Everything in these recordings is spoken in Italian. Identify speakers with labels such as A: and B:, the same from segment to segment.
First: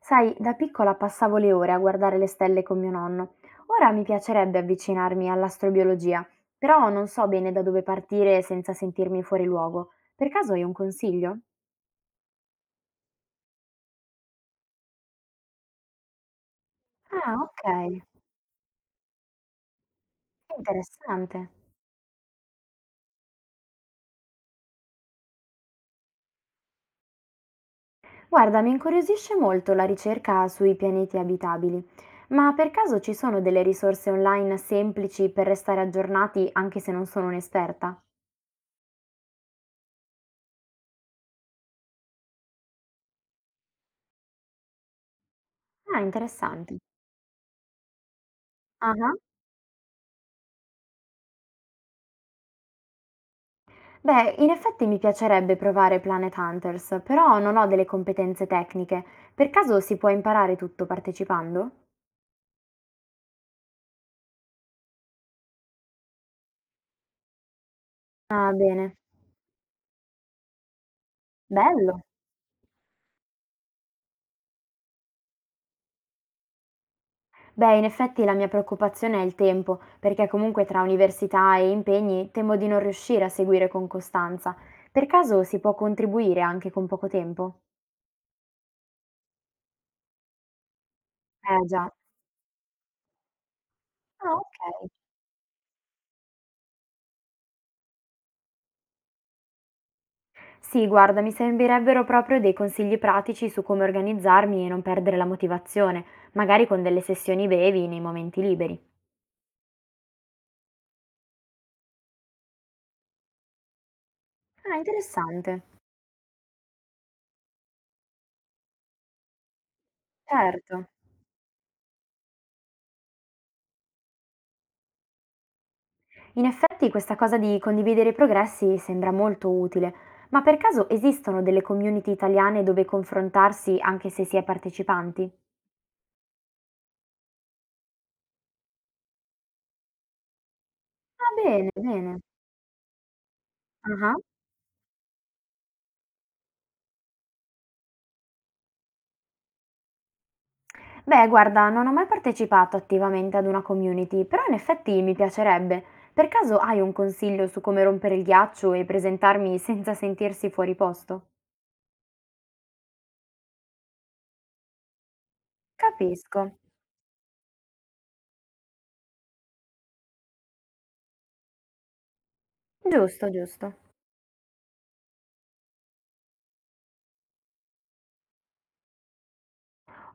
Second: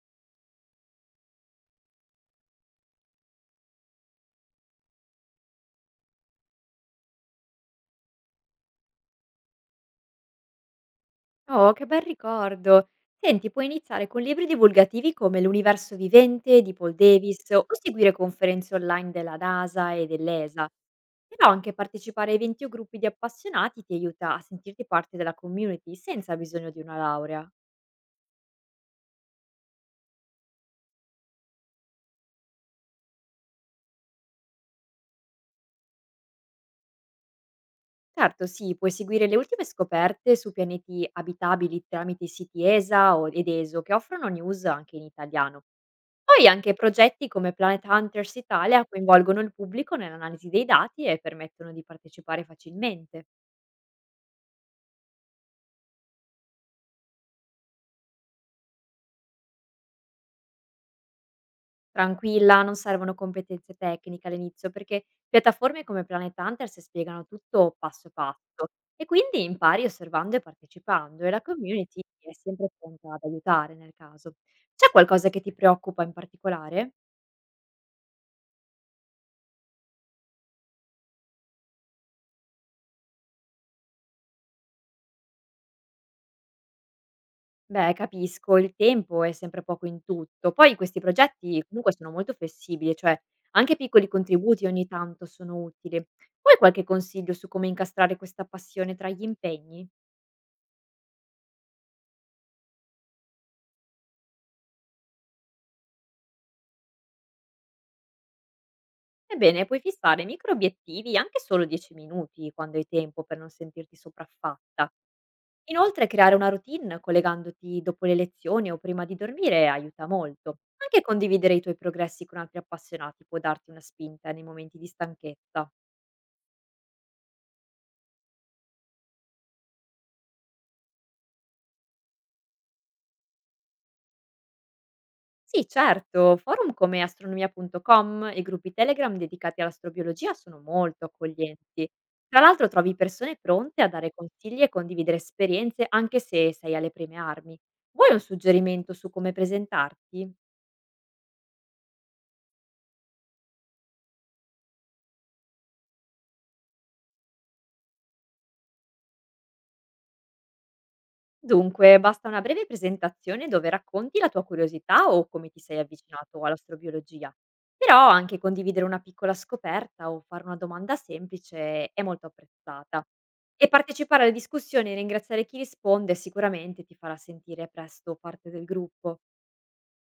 A: Sai, da piccola passavo le ore a guardare le stelle con mio nonno. Ora mi piacerebbe avvicinarmi all'astrobiologia, però non so bene da dove partire senza sentirmi fuori luogo. Per caso hai un consiglio?
B: Oh, che bel ricordo! Senti, puoi iniziare con libri divulgativi come L'universo vivente di Paul
A: Ah,
B: Davis
A: ok,
B: o seguire conferenze online della NASA e dell'ESA, però
A: interessante.
B: anche partecipare a eventi o gruppi di appassionati ti aiuta a sentirti parte della community senza bisogno di una laurea.
A: Guarda, mi incuriosisce molto la ricerca sui pianeti abitabili, ma per caso ci sono delle risorse online semplici per restare aggiornati anche se non sono un'esperta?
B: Certo, sì, puoi seguire le ultime scoperte su pianeti abitabili tramite i siti ed ESO che offrono news anche in italiano.
A: Ah,
B: Poi anche
A: interessante.
B: progetti come Planet Hunters Italia
A: Ah.
B: coinvolgono il pubblico nell'analisi dei dati e permettono di partecipare facilmente.
A: Beh, in effetti mi piacerebbe provare Planet Hunters, però non ho delle competenze tecniche. Per caso si può imparare tutto partecipando?
B: Tranquilla, non servono competenze tecniche all'inizio perché piattaforme come Planet Hunters spiegano tutto passo
A: Ah,
B: passo
A: bene.
B: e quindi impari osservando e partecipando e la community
A: Bello.
B: è sempre pronta ad aiutare nel caso. C'è qualcosa che ti preoccupa in particolare?
A: Beh, in effetti la mia preoccupazione è il tempo, perché comunque tra università e impegni temo di non riuscire a seguire con costanza. Per caso si può contribuire anche con poco tempo?
B: Beh, capisco, il tempo è sempre poco in tutto. Poi questi progetti
A: Eh
B: comunque
A: già.
B: sono molto flessibili, cioè anche piccoli
A: Ah,
B: contributi ogni
A: ok.
B: tanto sono utili. Vuoi qualche consiglio su come incastrare questa passione tra gli impegni?
A: Sì, guarda, mi servirebbero proprio dei consigli pratici su come organizzarmi e non perdere la motivazione, magari con delle sessioni brevi nei momenti liberi.
B: Ebbene, puoi fissare micro obiettivi anche solo 10 minuti quando hai tempo per non sentirti
A: Ah,
B: sopraffatta.
A: interessante.
B: Inoltre, creare una routine collegandoti dopo le lezioni o prima di dormire aiuta molto.
A: Certo.
B: Anche condividere i tuoi progressi con altri appassionati può darti una spinta nei momenti di stanchezza.
A: In effetti questa cosa di condividere i progressi sembra molto utile, ma per caso esistono delle community italiane dove confrontarsi anche se si è partecipanti?
B: Sì, certo, forum come astronomia.com e gruppi Telegram dedicati all'astrobiologia sono molto
A: Ah, bene,
B: accoglienti.
A: bene.
B: Tra l'altro trovi persone pronte a dare
A: Ah.
B: consigli e condividere esperienze anche se sei alle prime armi. Vuoi un suggerimento su come presentarti?
A: Beh, guarda, non ho mai partecipato attivamente ad una community, però in effetti mi piacerebbe. Per caso hai un consiglio su come rompere il ghiaccio e presentarmi senza sentirsi fuori posto?
B: Dunque, basta una breve presentazione dove racconti la tua curiosità o come ti sei avvicinato
A: Capisco.
B: all'astrobiologia. Però anche condividere una piccola scoperta o fare una domanda semplice è molto apprezzata.
A: Giusto,
B: E
A: giusto.
B: partecipare alle discussioni e ringraziare chi risponde sicuramente ti farà sentire presto parte del gruppo.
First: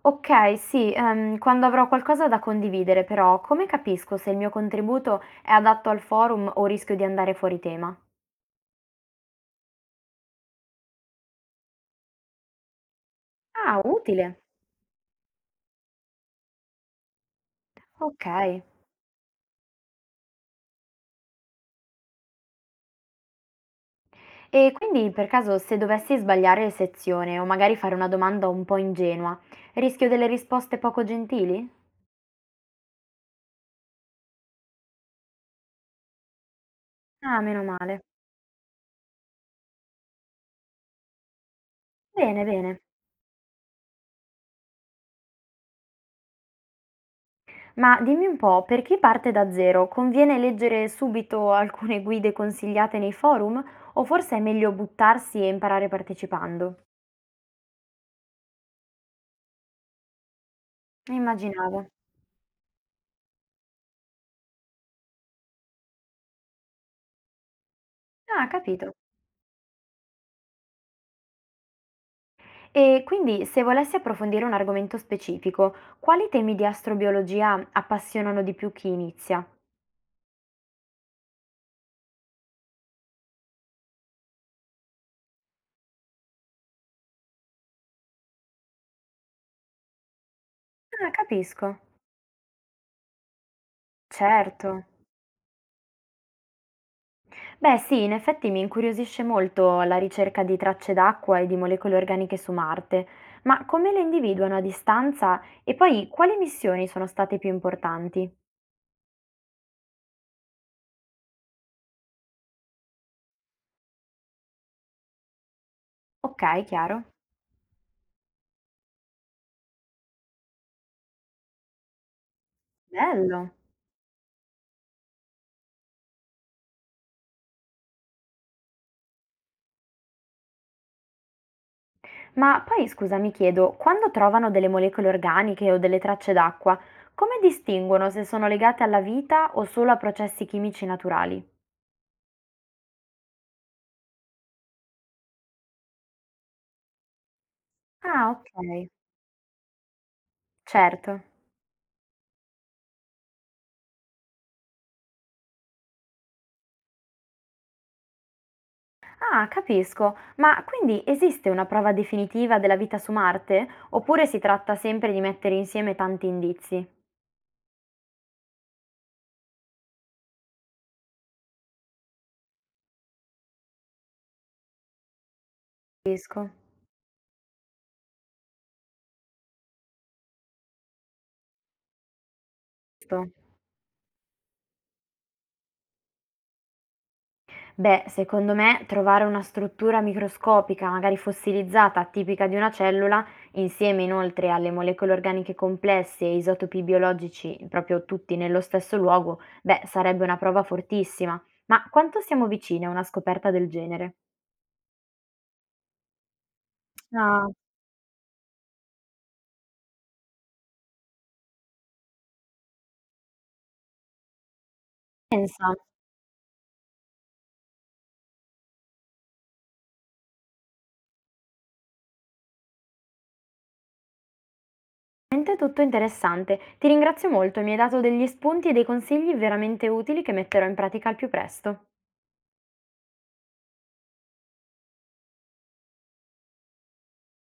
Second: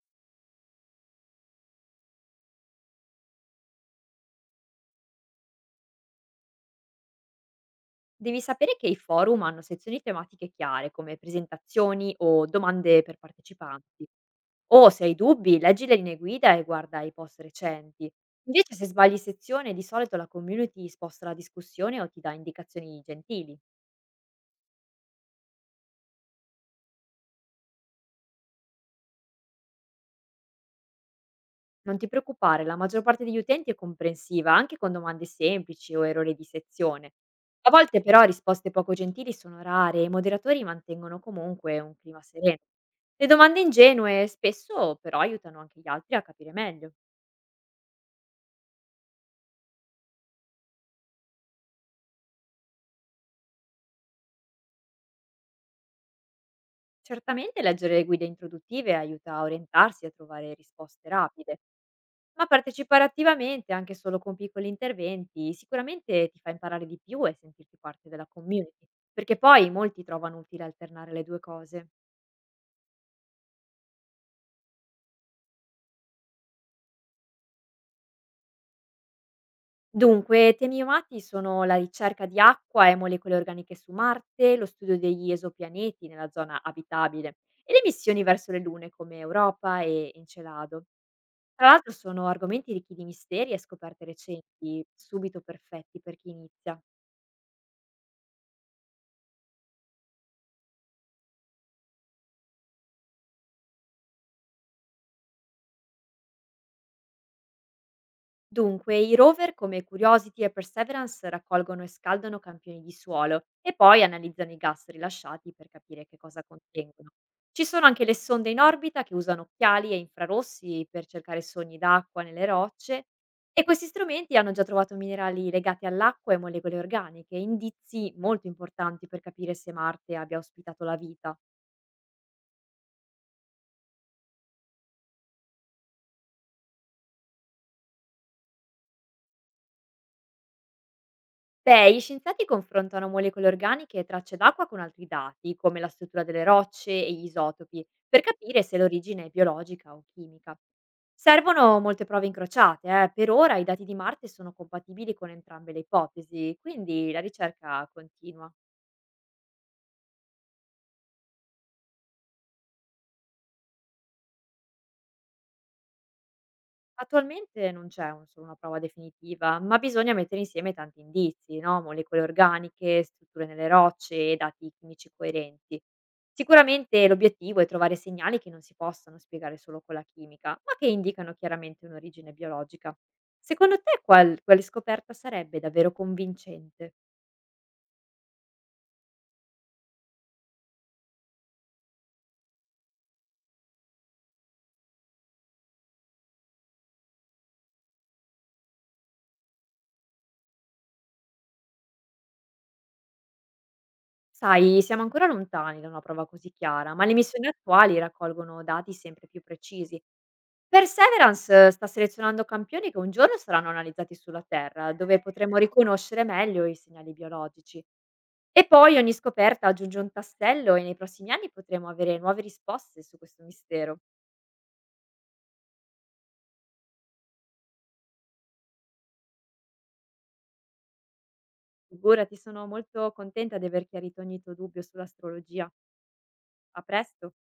A: Ok, sì, quando avrò qualcosa da condividere, però, come capisco se il mio contributo è adatto al forum o rischio di andare fuori tema?
B: Devi sapere che i forum hanno sezioni tematiche chiare, come presentazioni o domande per
A: Ah,
B: partecipanti.
A: utile.
B: O se hai dubbi, leggi le linee guida e guarda i post recenti.
A: Ok.
B: Invece, se sbagli sezione, di solito la community sposta la discussione o ti dà indicazioni gentili.
A: E quindi per caso se dovessi sbagliare sezione o magari fare una domanda un po' ingenua, rischio delle risposte poco gentili?
B: Non ti preoccupare, la maggior parte degli utenti è comprensiva, anche con domande semplici o errori di sezione.
A: Ah, meno
B: A volte
A: male.
B: però risposte poco gentili sono rare e i moderatori mantengono comunque un clima
A: Bene,
B: sereno.
A: bene.
B: Le domande ingenue spesso però aiutano anche gli altri a capire meglio.
A: Ma dimmi un po', per chi parte da zero, conviene leggere subito alcune guide consigliate nei forum o forse è meglio buttarsi e imparare partecipando?
B: Certamente leggere le guide introduttive aiuta a orientarsi e a trovare risposte rapide,
A: Immaginavo.
B: ma partecipare attivamente, anche solo con piccoli interventi, sicuramente ti fa imparare di più e sentirti parte della
A: Ah,
B: community,
A: capito.
B: perché poi molti trovano utile alternare le due cose.
A: E quindi se volessi approfondire un argomento specifico, quali temi di astrobiologia appassionano di più chi inizia?
B: Dunque, temi amati sono la ricerca di acqua e molecole organiche su Marte, lo studio degli esopianeti nella zona abitabile e le missioni verso le lune come Europa e Encelado.
A: Ah,
B: Tra
A: capisco.
B: l'altro sono argomenti ricchi di misteri e scoperte
A: Certo.
B: recenti, subito perfetti per chi inizia.
A: Beh sì, in effetti mi incuriosisce molto la ricerca di tracce d'acqua e di molecole organiche su Marte, ma come le individuano a distanza e poi quali missioni sono state più importanti?
B: Dunque, i rover come Curiosity e Perseverance raccolgono e scaldano campioni di suolo e poi analizzano i gas rilasciati per capire che cosa
A: Ok, chiaro.
B: contengono. Ci sono anche le sonde in orbita che usano occhiali e infrarossi per cercare sogni d'acqua nelle rocce
A: Bello.
B: e questi strumenti hanno già trovato minerali legati all'acqua e molecole organiche, indizi molto importanti per capire se Marte abbia ospitato la vita.
A: Ma poi scusa, mi chiedo, quando trovano delle molecole organiche o delle tracce d'acqua, come distinguono se sono legate alla vita o solo a processi chimici naturali?
B: Beh, gli scienziati confrontano molecole organiche e tracce d'acqua con altri dati, come la struttura delle rocce e gli isotopi, per
A: Ah,
B: capire se
A: ok,
B: l'origine è biologica o chimica.
A: certo.
B: Servono molte prove incrociate, eh. Per ora i dati di Marte sono compatibili con entrambe le ipotesi, quindi la ricerca continua.
A: Ah, capisco. Ma quindi esiste una prova definitiva della vita su Marte? Oppure si tratta sempre di mettere insieme tanti indizi?
B: Attualmente non c'è un solo una prova definitiva, ma bisogna mettere insieme tanti indizi, no? Molecole organiche, strutture nelle rocce e dati chimici coerenti.
A: Capisco.
B: Sicuramente l'obiettivo è trovare segnali che non si possano spiegare solo con la chimica, ma che indicano chiaramente un'origine biologica.
A: Sto-
B: Secondo te quale scoperta sarebbe davvero convincente?
A: Beh, secondo me trovare una struttura microscopica, magari fossilizzata, tipica di una cellula, insieme inoltre alle molecole organiche complesse e isotopi biologici, proprio tutti nello stesso luogo, beh, sarebbe una prova fortissima. Ma quanto siamo vicini a una scoperta del genere?
B: Sai, siamo ancora lontani da una prova così chiara, ma le missioni
A: Ah,
B: attuali raccolgono dati sempre più precisi. Perseverance sta selezionando campioni che un giorno saranno analizzati sulla Terra, dove potremo
A: pensa.
B: riconoscere meglio i segnali biologici. E poi ogni scoperta aggiunge un tassello e nei prossimi anni potremo avere nuove risposte su questo mistero.
A: Veramente tutto interessante. Ti ringrazio molto, mi hai dato degli spunti e dei consigli veramente utili che metterò in pratica al più presto.
B: Figurati, sono molto contenta di aver chiarito ogni tuo dubbio sull'astrologia. A presto!